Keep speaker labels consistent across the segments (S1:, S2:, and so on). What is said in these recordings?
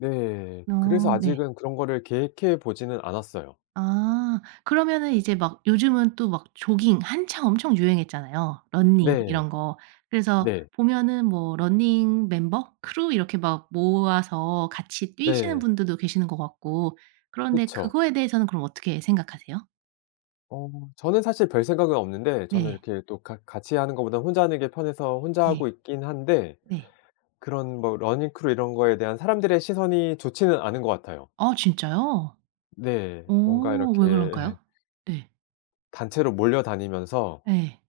S1: 네 그래서
S2: 아 네.
S1: 아직은 그런 거를 계획해 보지는 않았어요.
S2: 아 그러면은 이제 막 요즘은 또 막 조깅 한창 엄청 유행했잖아요 러닝
S1: 네
S2: 이런 거. 그래서
S1: 네.
S2: 보면은 뭐 러닝 멤버, 크루 이렇게 막 모아서 같이 뛰시는
S1: 네.
S2: 분들도 계시는 것 같고 그런데
S1: 그쵸.
S2: 그거에 대해서는 그럼 어떻게 생각하세요?
S1: 어 저는 사실 별생각은 없는데 저는
S2: 네.
S1: 이렇게 또 같 같이 하는 것보다는 혼자 하는 게 편해서 혼자
S2: 네
S1: 하고 있긴 한데
S2: 네.
S1: 그런 뭐 러닝 크루 이런 거에 대한 사람들의 시선이 좋지는 않은 것 같아요.
S2: 아 진짜요?
S1: 네
S2: 어
S1: 뭔가 이렇게
S2: 왜 그럴까요? 네.
S1: 단체로 몰려다니면서
S2: 네.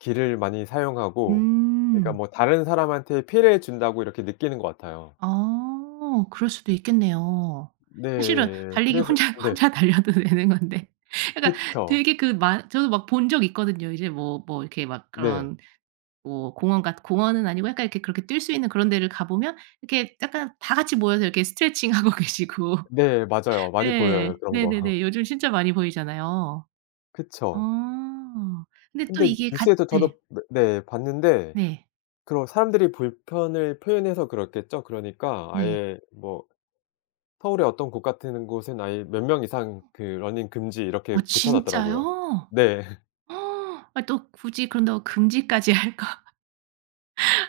S1: 길을 많이 사용하고 그러니까
S2: 음.
S1: 뭐 다른 사람한테 피해를 준다고 이렇게 느끼는 것 같아요.
S2: 아 그럴 수도 있겠네요. 사실은
S1: 네
S2: 달리기
S1: 그래서
S2: 혼자
S1: 네.
S2: 혼자 달려도 되는 건데 그니까
S1: 그쵸.
S2: 되게 그 만 저도 막 본 적 있거든요. 이제 뭐 뭐 이렇게 막
S1: 네.
S2: 그런 뭐 공원 같 공원은 아니고 약간 이렇게 그렇게 뛸 수 있는 그런 데를 가보면 이렇게 약간 다 같이 모여서 이렇게 스트레칭하고 계시고
S1: 네 맞아요. 많이 보여요
S2: 네
S1: 그런 거.
S2: 네네네 요즘 진짜 많이 보이잖아요.
S1: 그쵸.
S2: 아 근데 또
S1: 근데
S2: 이게 같
S1: 뉴스에서
S2: 네.
S1: 저도 몇 네 봤는데
S2: 네.
S1: 그걸 사람들이 불편을 표현해서 그렇겠죠. 그러니까
S2: 네.
S1: 아예 뭐 서울의 어떤 곳 같은 곳은 아예 '몇 명 이상 러닝 금지.' 이렇게
S2: 아
S1: 붙여놨더라고요.
S2: 진짜요?
S1: 네.
S2: 또 굳이 그런다고 금지까지 할까?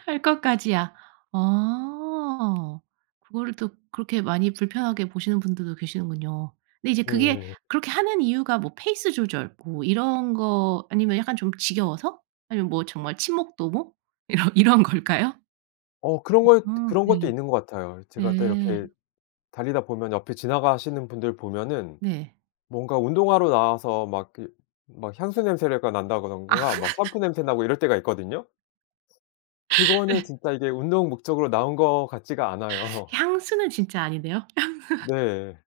S2: 할 것까지야 아 그거를 또 그렇게 많이 불편하게 보시는 분들도 계시는군요. 근데 이제 그게
S1: 네.
S2: 그렇게 하는 이유가 뭐 페이스 조절 뭐 이런 거 아니면 약간 좀 지겨워서? 아니면 뭐 정말 친목 도모? 이런 이런 걸까요?
S1: 어 그런 것
S2: 음 아
S1: 그런 것도
S2: 네
S1: 있는 것 같아요. 제가 또 이렇게
S2: 음.
S1: 달리다 보면 옆에 지나가시는 분들 보면은
S2: 네.
S1: 뭔가 운동하러 나와서 막 그 막 향수 냄새를 가
S2: 아.
S1: 난다든가 샴푸 냄새나고 이럴 때가 있거든요. 그거는
S2: 예.
S1: 진짜 이게 운동 목적으로 나온 것 같지가 않아요.
S2: 향수는 진짜 아닌데요. 향수
S1: 네.